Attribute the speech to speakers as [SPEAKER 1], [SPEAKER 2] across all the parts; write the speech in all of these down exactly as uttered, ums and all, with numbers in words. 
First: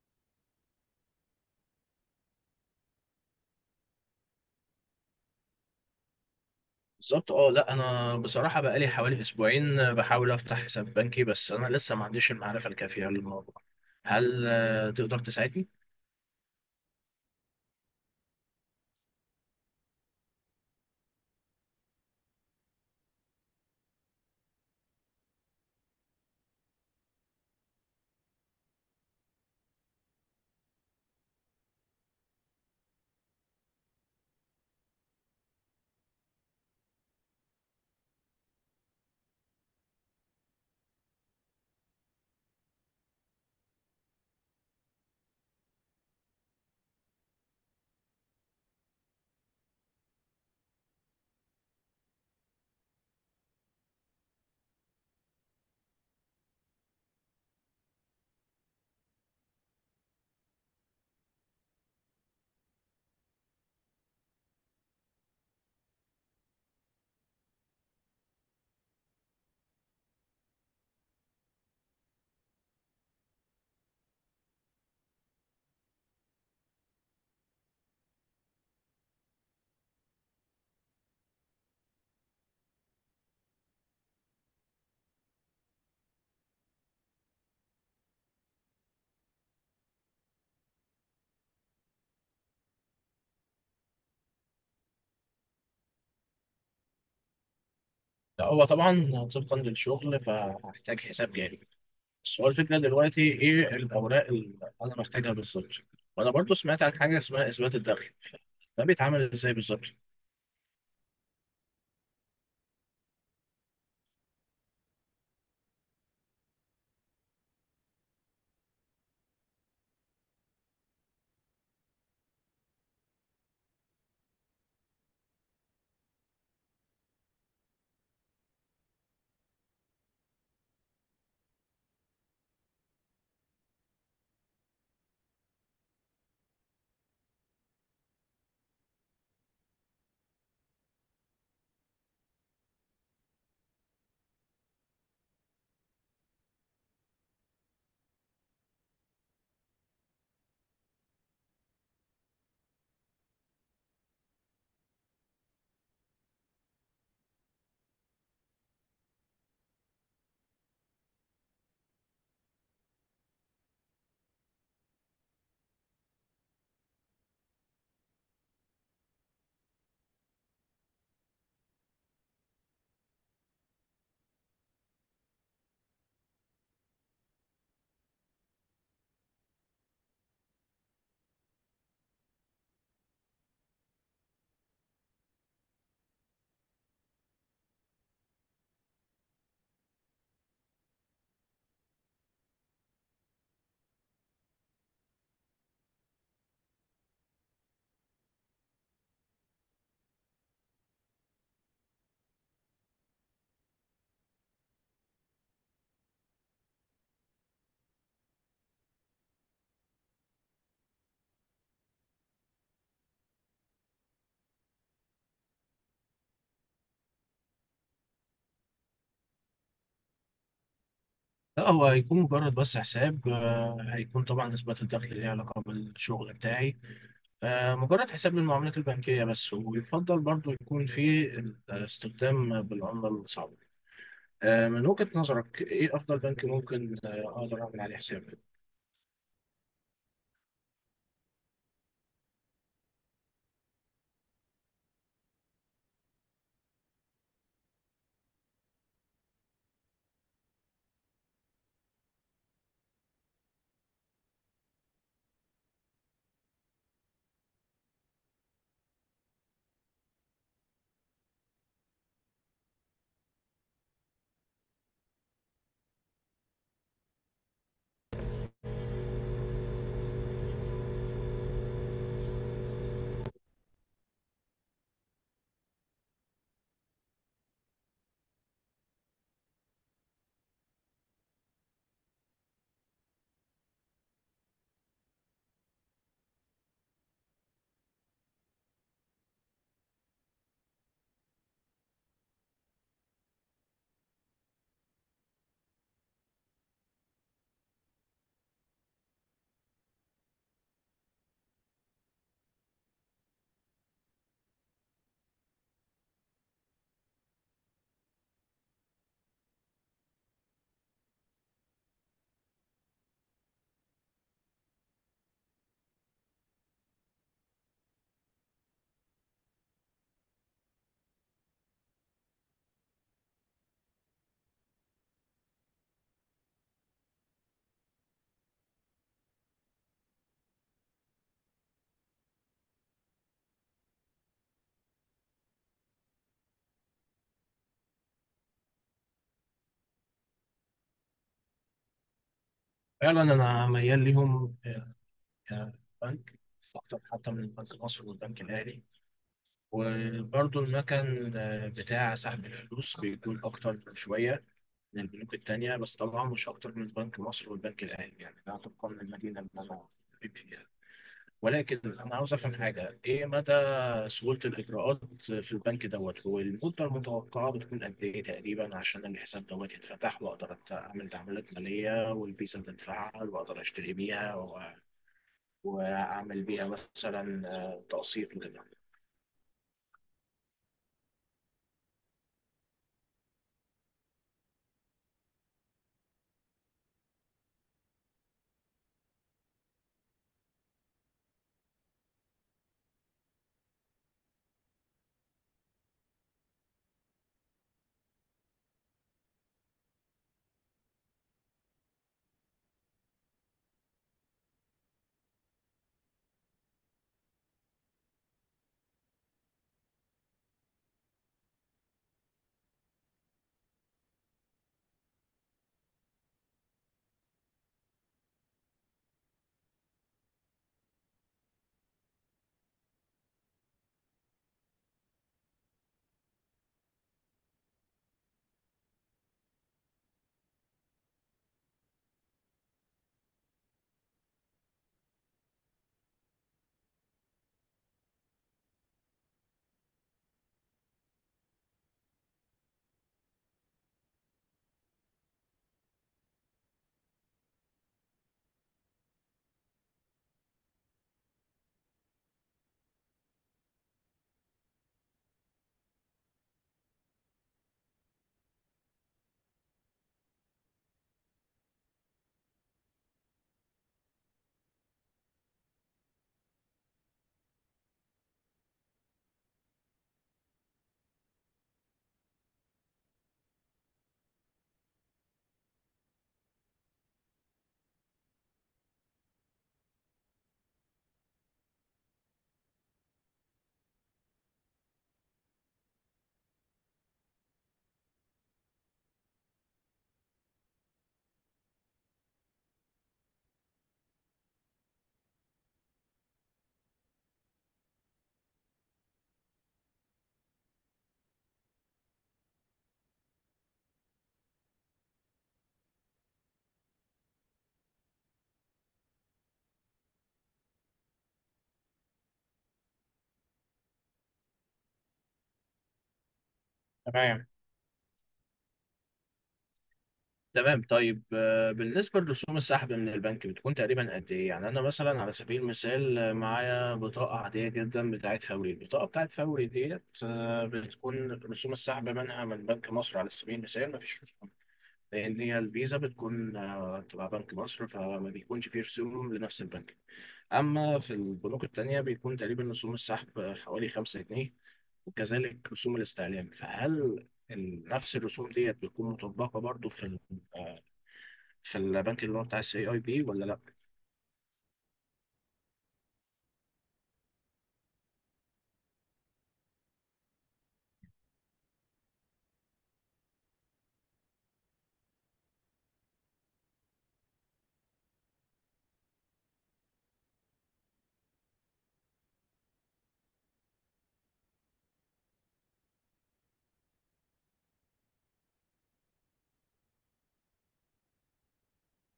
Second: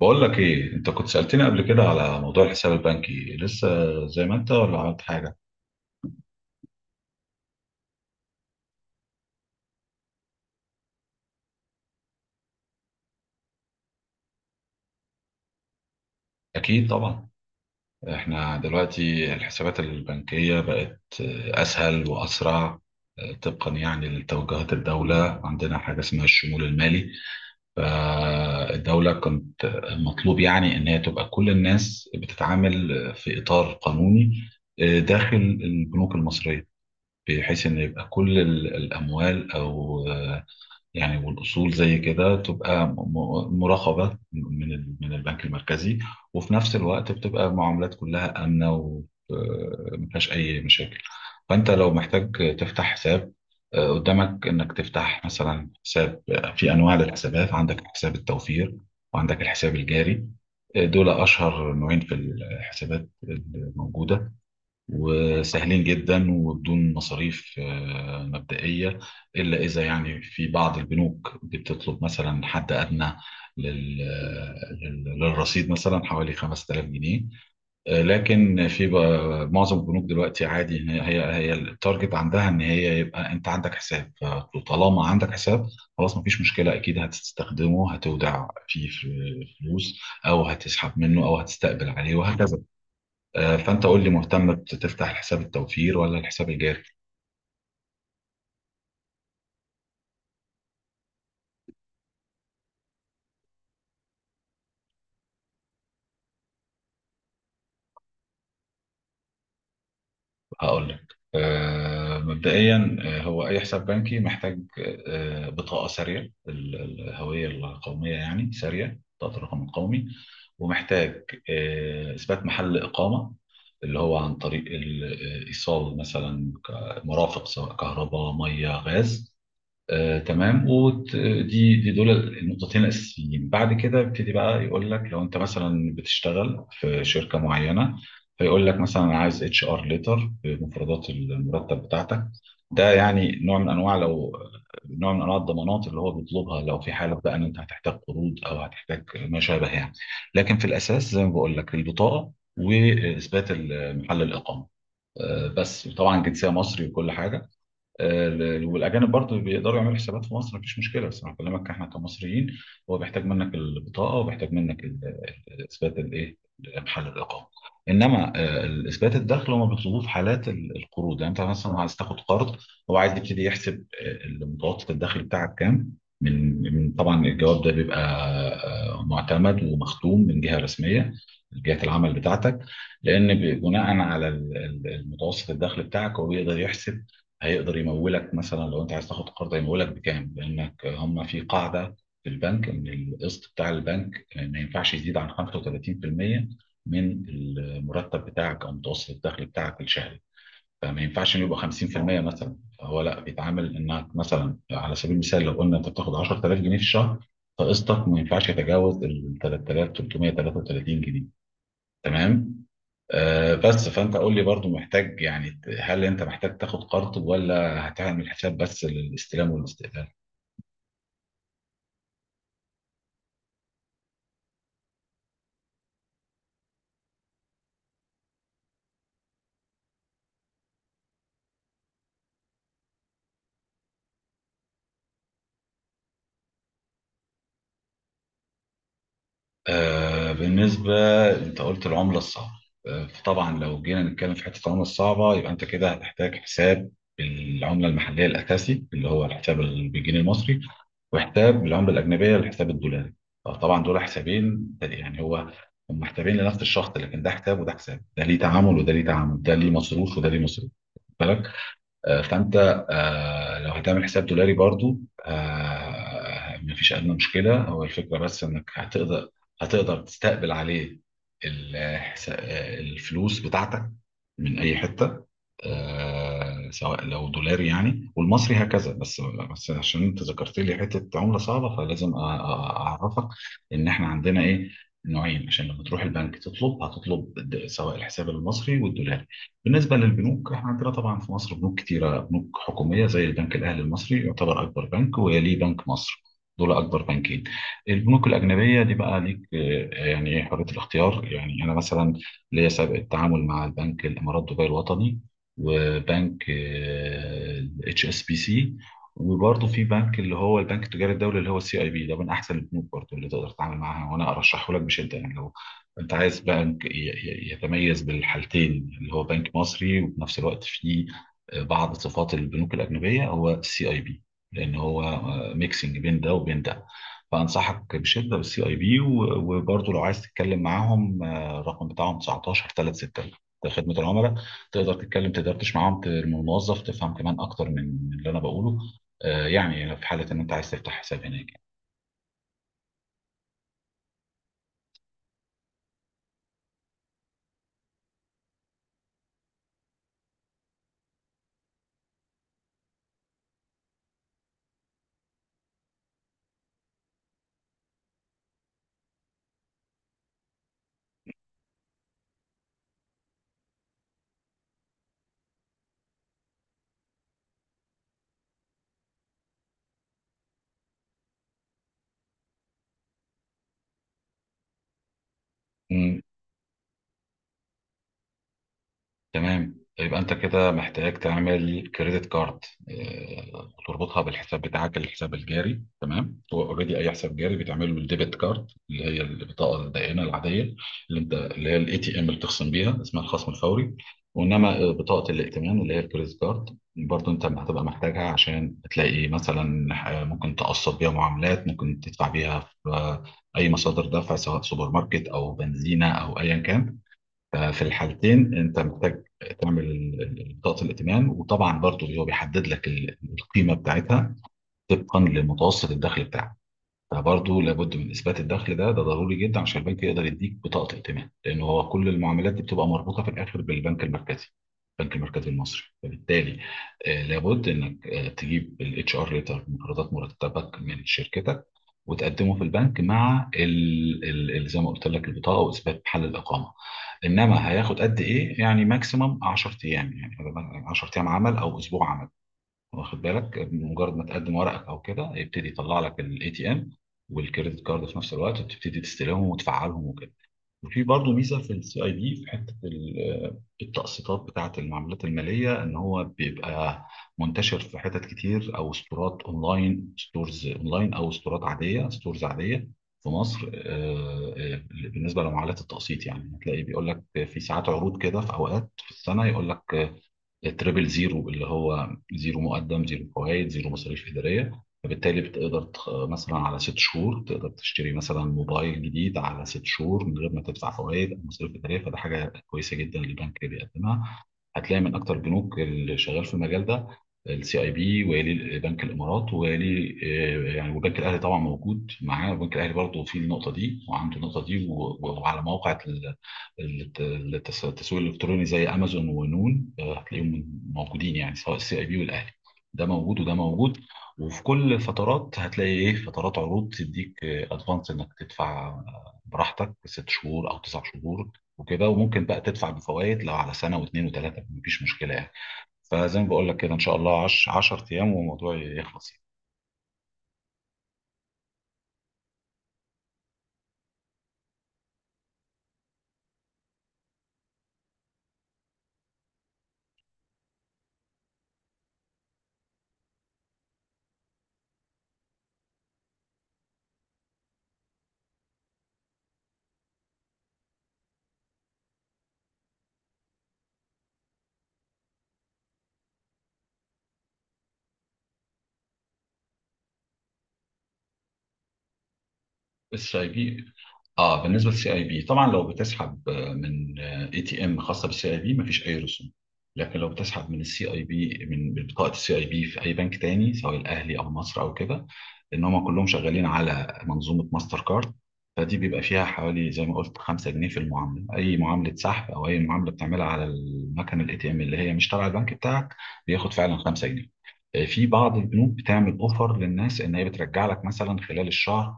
[SPEAKER 1] بقول لك ايه، انت كنت سألتني قبل كده على موضوع الحساب البنكي لسه زي ما انت ولا عملت حاجة.
[SPEAKER 2] بالظبط، اه، لا، انا بصراحه بقالي حوالي اسبوعين بحاول افتح حساب بنكي. بس انا لسه ما عنديش المعرفه الكافيه للموضوع. هل آه، تقدر تساعدني؟
[SPEAKER 1] اكيد طبعا. احنا دلوقتي الحسابات البنكية بقت آه، اسهل واسرع. آه، طبقا يعني لتوجهات الدولة، عندنا حاجة اسمها الشمول المالي. فالدولة كنت مطلوب يعني ان هي تبقى كل الناس بتتعامل في اطار قانوني، آه، داخل البنوك المصرية، بحيث ان يبقى كل ال- الاموال او يعني والاصول زي كده تبقى م- م- مراقبه من ال- من البنك المركزي. وفي نفس الوقت بتبقى المعاملات كلها امنه وما فيهاش اي مشاكل. فانت لو محتاج تفتح حساب، آه، قدامك انك تفتح مثلا حساب. في انواع للحسابات: عندك حساب التوفير وعندك الحساب الجاري. آه، دول اشهر نوعين في الحسابات الموجوده، وسهلين جدا وبدون مصاريف آه، مبدئية، إلا إذا يعني في بعض البنوك بتطلب مثلا حد أدنى لل- لل- للرصيد، مثلا حوالي خمسة آلاف جنيه. آه، لكن في بقى- معظم البنوك دلوقتي عادي، إن هي هي هي التارجت عندها ان هي يبقى انت عندك حساب. فطالما عندك حساب خلاص مفيش مشكله، اكيد هتستخدمه، هتودع فيه فلوس او هتسحب منه او هتستقبل عليه، وهكذا. آه، فانت قول لي، مهتم بتفتح حساب التوفير ولا الحساب الجاري؟
[SPEAKER 2] لا، هو طبعا طبقا للشغل فهحتاج حساب جاري. بس هو الفكره دلوقتي ايه الاوراق اللي انا محتاجها بالظبط؟ وانا برضو سمعت عن حاجه اسمها اثبات الدخل، ده بيتعمل ازاي بالظبط؟
[SPEAKER 1] هقول لك. آه، مبدئيا، آه، هو اي حساب بنكي محتاج آه، بطاقه ساريه، ال- ال- الهويه القوميه يعني ساريه، بطاقه الرقم القومي. ومحتاج آه، اثبات محل اقامه، اللي هو عن طريق الايصال، مثلا ك- مرافق سواء كهرباء، ميه، غاز. آه، تمام. ودي دي دول النقطتين الاساسيين. بعد كده يبتدي بقى يقول لك لو انت مثلا بتشتغل في شركه معينه، فيقول لك مثلا انا عايز اتش ار ليتر بمفردات المرتب بتاعتك. ده يعني نوع من انواع لو نوع من انواع الضمانات اللي هو بيطلبها، لو في حاله بقى ان انت هتحتاج قروض او هتحتاج ما شابه يعني. لكن في الاساس زي ما بقول لك البطاقه واثبات محل الاقامه. آه، بس طبعا جنسيه مصري وكل حاجه. آه، ال- والاجانب برضه بيقدروا يعملوا حسابات في مصر، مفيش مشكله، بس انا بكلمك احنا كمصريين. هو بيحتاج منك البطاقه وبيحتاج منك اثبات الايه؟ محل الاقامه. انما آه، اثبات الدخل هم بيطلبوه في حالات ال- القروض، يعني انت مثلا عايز تاخد قرض، هو عايز يبتدي يحسب آه، متوسط الدخل بتاعك كام. من من- طبعا الجواب ده بيبقى آه، معتمد ومختوم من جهه رسميه، جهه العمل بتاعتك، لان ب- بناء على ال- ال- المتوسط الدخل بتاعك هو بيقدر يحسب، هيقدر يمولك. مثلا لو انت عايز تاخد قرض هيمولك بكام، لانك هم في قاعده في البنك ان القسط بتاع البنك آه، ما ينفعش يزيد عن خمسة وثلاثين في المئة من المرتب بتاعك او متوسط الدخل بتاعك الشهري. فما ينفعش انه يبقى خمسين في المئة مثلا، فهو لا، بيتعامل انك مثلا على سبيل المثال لو قلنا انت بتاخد عشرتلاف جنيه في الشهر، فقسطك ما ينفعش يتجاوز ال تلاتة آلاف وتلتمية تلاتة وتلاتين جنيه. تمام؟ آه بس فانت قول لي برضو، محتاج يعني، هل انت محتاج تاخد قرض ولا هتعمل حساب بس للاستلام والاستقلال؟
[SPEAKER 2] لا، هو هيكون مجرد بس حساب، آه، هيكون طبعا اثبات الدخل ليه علاقه بالشغل بتاعي. آه، مجرد حساب للمعاملات البنكية بس، ويفضل برضو يكون في استخدام بالعملة الصعبة. آه، من وجهة نظرك إيه أفضل بنك ممكن آه، أقدر أعمل عليه حساب؟
[SPEAKER 1] آه بالنسبة، انت قلت العملة الصعبة. آه فطبعا لو جينا نتكلم في حتة العملة الصعبة، يبقى انت كده هتحتاج حساب بالعملة المحلية الأساسي اللي هو الحساب ال- بالجنيه المصري، وحساب بالعملة الأجنبية الحساب الدولاري. فطبعا دول حسابين، يعني هو هم حسابين لنفس الشخص، لكن ده حساب وده حساب، ده ليه تعامل وده ليه تعامل، ده ليه مصروف وده ليه مصروف، بالك. آه، فانت، آه، لو هتعمل حساب دولاري برضو، آه، مفيش ادنى مشكله. هو الفكره بس انك هتقدر، هتقدر تستقبل عليه الحس- آه، الفلوس بتاعتك من اي حته، آه، سواء لو دولاري يعني والمصري، هكذا. بس بس عشان انت ذكرت لي حته عمله صعبه، فلازم أ- أ- اعرفك ان احنا عندنا ايه؟ نوعين، عشان لما تروح البنك تطلب هتطلب د- سواء الحساب المصري والدولاري. بالنسبة للبنوك، احنا عندنا طبعا في مصر بنوك كتيرة، بنوك حكومية زي البنك الأهلي المصري يعتبر أكبر بنك، ويليه بنك مصر. دول أكبر بنكين. البنوك الأجنبية دي بقى ليك آه، يعني إيه، حرية الاختيار. يعني أنا مثلا ليا سابق التعامل مع البنك الإمارات دبي الوطني، وبنك اتش اس بي سي، وبرضه في بنك اللي هو البنك التجاري الدولي، اللي هو السي اي بي. ده من احسن البنوك برضه اللي تقدر تتعامل معاها، وانا ارشحه لك بشده. يعني لو انت عايز بنك ي- ي- يتميز بالحالتين، اللي هو بنك مصري وفي نفس الوقت فيه بعض صفات البنوك الاجنبيه، هو السي اي بي، لان هو ميكسنج بين ده وبين ده. فانصحك بشده بالسي اي بي. وبرضه لو عايز تتكلم معاهم، آه، الرقم بتاعهم تسعتاشر تلاتة ستة، ده خدمه العملاء. تقدر تتكلم تدردش معاهم، ت- الموظف تفهم كمان اكتر من من اللي انا بقوله، آه، يعني لو في حاله ان انت عايز تفتح حساب هناك.
[SPEAKER 2] فعلا أنا ميال ليهم آه، كبنك، أكتر حتى من البنك المصري والبنك الأهلي. وبرضو المكان آه، بتاع سحب الفلوس بيكون أكتر شوية من البنوك التانية، بس طبعا مش أكتر من بنك مصر والبنك الأهلي، يعني ده طبقا للمدينة اللي أنا بيبقى فيها. ولكن انا عاوز افهم حاجه، ايه مدى سهولة الإجراءات في البنك دوت؟ والمدة المتوقعة بتكون قد إيه تقريبا عشان الحساب دوت يتفتح وأقدر أت- أعمل تعاملات مالية والفيزا تتفعل وأقدر أشتري بيها و- وأعمل بيها مثلا آه، تقسيط وكده.
[SPEAKER 1] تمام، يبقى انت كده محتاج تعمل كريدت كارد، آه، وتربطها بالحساب بتاعك الحساب الجاري. تمام. هو اوريدي اي حساب جاري بتعمله بالديبت كارد، اللي هي البطاقه الدائنه العاديه اللي انت، اللي هي الاي تي ام اللي بتخصم بيها اسمها الخصم الفوري. وانما آه، بطاقه الائتمان اللي هي الكريدت كارد، برضه انت هتبقى محتاجها عشان تلاقي مثلا آه، ممكن تقسط بيها معاملات، ممكن تدفع بيها في آه، اي مصادر دفع سواء سوبر ماركت او بنزينه او ايا كان. ففي الحالتين انت محتاج تعمل ال- ال- بطاقه الائتمان. وطبعا برضه هو بيحدد لك ال- القيمه بتاعتها طبقا لمتوسط الدخل بتاعك. فبرضه لابد من اثبات الدخل. ده ده ضروري جدا عشان البنك يقدر يديك بطاقه ائتمان، لان هو كل المعاملات دي بتبقى مربوطه في الاخر بالبنك المركزي، البنك المركزي المصري. فبالتالي آه، لابد انك آه، تجيب الاتش ار ليتر مقرضات مرتبك من شركتك، وتقدمه في البنك مع ال... ال... ال- زي ما قلت لك البطاقه واثبات محل الاقامه. انما هياخد قد ايه؟ يعني ماكسيمم عشر ايام يعني، عشر ايام عمل او اسبوع عمل. واخد بالك، مجرد ما تقدم ورقك او كده يبتدي يطلع لك الاي تي ام والكريدت كارد في نفس الوقت، وتبتدي تستلمهم وتفعلهم وكده. وفي برضه ميزه في السي اي دي في حته ال- التقسيطات بتاعه المعاملات الماليه، ان هو بيبقى منتشر في حتت كتير، او ستورات اونلاين ستورز اونلاين او ستورات عاديه ستورز عاديه في مصر. آه، آه، بالنسبه لمعاملات التقسيط يعني هتلاقي بيقول لك في ساعات عروض كده، في اوقات في السنه يقول لك التريبل زيرو، اللي هو زيرو مقدم، زيرو فوائد، زيرو مصاريف إدارية. فبالتالي بتقدر تخ... مثلا على ست شهور تقدر تشتري مثلا موبايل جديد على ست شهور من غير ما تدفع فوائد أو مصاريف إدارية، فده حاجة كويسة جدا للبنك بيقدمها. هتلاقي من أكتر البنوك اللي شغال في المجال ده السي اي بي، ويلي بنك الامارات، ويلي آه، يعني، وبنك الاهلي طبعا موجود معاه. وبنك الاهلي برضه في النقطه دي، وعنده النقطه دي، و- وعلى موقع الت- التس- التسويق الالكتروني زي امازون ونون، آه، هتلاقيهم موجودين يعني سواء السي اي بي والاهلي. ده موجود وده موجود. وفي كل فترات هتلاقي ايه، فترات عروض تديك ادفانس انك تدفع آه، براحتك ست شهور او تسع شهور وكده. وممكن بقى تدفع بفوائد لو على سنه واثنين وثلاثه، مفيش مشكله يعني. فزي ما بقول لك كده، ان شاء الله
[SPEAKER 2] تمام.
[SPEAKER 1] عشر عش... عشرة ايام والموضوع يخلص يعني.
[SPEAKER 2] تمام، طيب، آه، بالنسبة لرسوم السحب من البنك بتكون تقريبا قد إيه؟ يعني أنا مثلا على سبيل المثال آه، معايا بطاقة عادية جدا بتاعت فوري، البطاقة بتاعت فوري ديت آه، بتكون رسوم السحب منها من بنك مصر على سبيل المثال مفيش رسوم، لان هي الفيزا بتكون آه، تبع بنك مصر فما بيكونش فيه رسوم لنفس البنك. اما في البنوك التانية بيكون تقريبا رسوم السحب آه، حوالي خمسة جنيه، وكذلك رسوم الاستعلام. فهل ال- نفس الرسوم ديت بتكون مطبقة برضو في ال- آه، في البنك اللي هو بتاع السي اي بي
[SPEAKER 1] السي
[SPEAKER 2] ولا
[SPEAKER 1] اي
[SPEAKER 2] لا؟
[SPEAKER 1] بي. اه، بالنسبه للسي اي بي طبعا لو بتسحب آه، من اي تي ام خاصه بالسي اي بي، مفيش اي رسوم. لكن لو بتسحب من السي اي بي، من بطاقه السي اي بي في اي بنك تاني سواء الاهلي او مصر او كده، ان هم كلهم شغالين على منظومه ماستر كارد. فدي بيبقى فيها حوالي زي ما قلت خمسة جنيه في المعامله، اي معامله سحب او اي معامله بتعملها على المكنه الاي تي ام اللي هي مش تبع البنك بتاعك، بياخد فعلا خمسة جنيه. آه، في بعض البنوك بتعمل اوفر للناس ان هي بترجع لك مثلا خلال الشهر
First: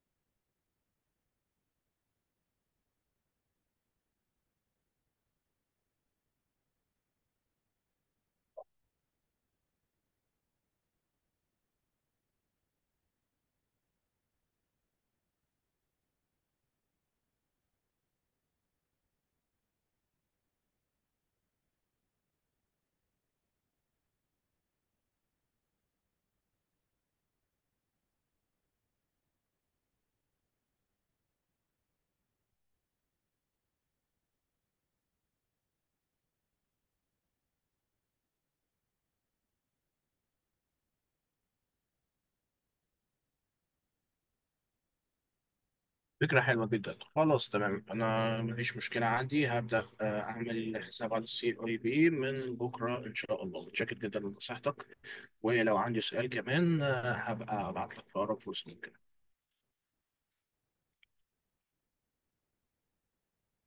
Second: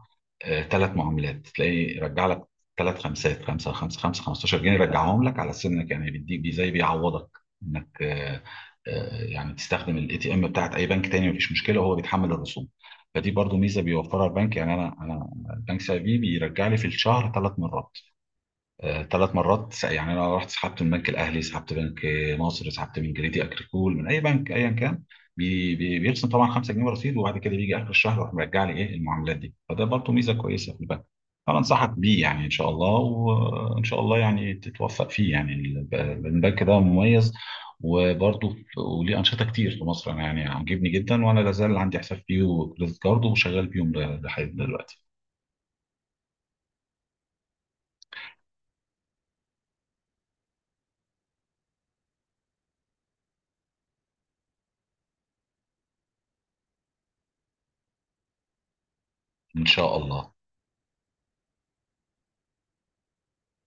[SPEAKER 1] ثلاث معاملات، تلاقي رجع لك ثلاث خمسات، خمسة خمسة خمسة خمستاشر جنيه، رجعهم لك على سنك يعني، بيديك بي- زي بيعوضك انك آه، آه، يعني تستخدم الاي تي ام بتاعت اي بنك تاني، مفيش مشكله، وهو بيتحمل الرسوم. فدي برضو ميزه بيوفرها البنك. يعني انا انا البنك سي اي بي بيرجع لي في الشهر ثلاث مرات. ثلاث مرات س- يعني انا رحت سحبت من بنك الاهلي، سحبت بنك مصر، سحبت من جريدي اكريكول، من اي بنك ايا كان، بي بي بيرسم طبعا خمسة جنيه رصيد، وبعد كده بيجي اخر الشهر يروح مرجع لي ايه المعاملات دي. فده برضه ميزه كويسه في البنك، فانا انصحك بيه يعني ان شاء الله، وان شاء الله يعني تتوفق فيه يعني. الب- البنك ده مميز، وبرضه ف- وليه انشطه كتير في مصر. انا يعني عاجبني جدا، وانا لازال عندي حساب فيه وكريدت كارد وشغال بيهم ل- لحد دلوقتي.
[SPEAKER 2] فكرة حلوة جدا، خلاص تمام، أنا مفيش مشكلة عندي. هبدأ آه، أعمل حساب على السي أي بي من بكرة إن شاء الله. متشكر جدا لنصيحتك، ولو عندي سؤال كمان آه، هبقى أبعت لك في أقرب فرصة ممكن.
[SPEAKER 1] ان شاء الله.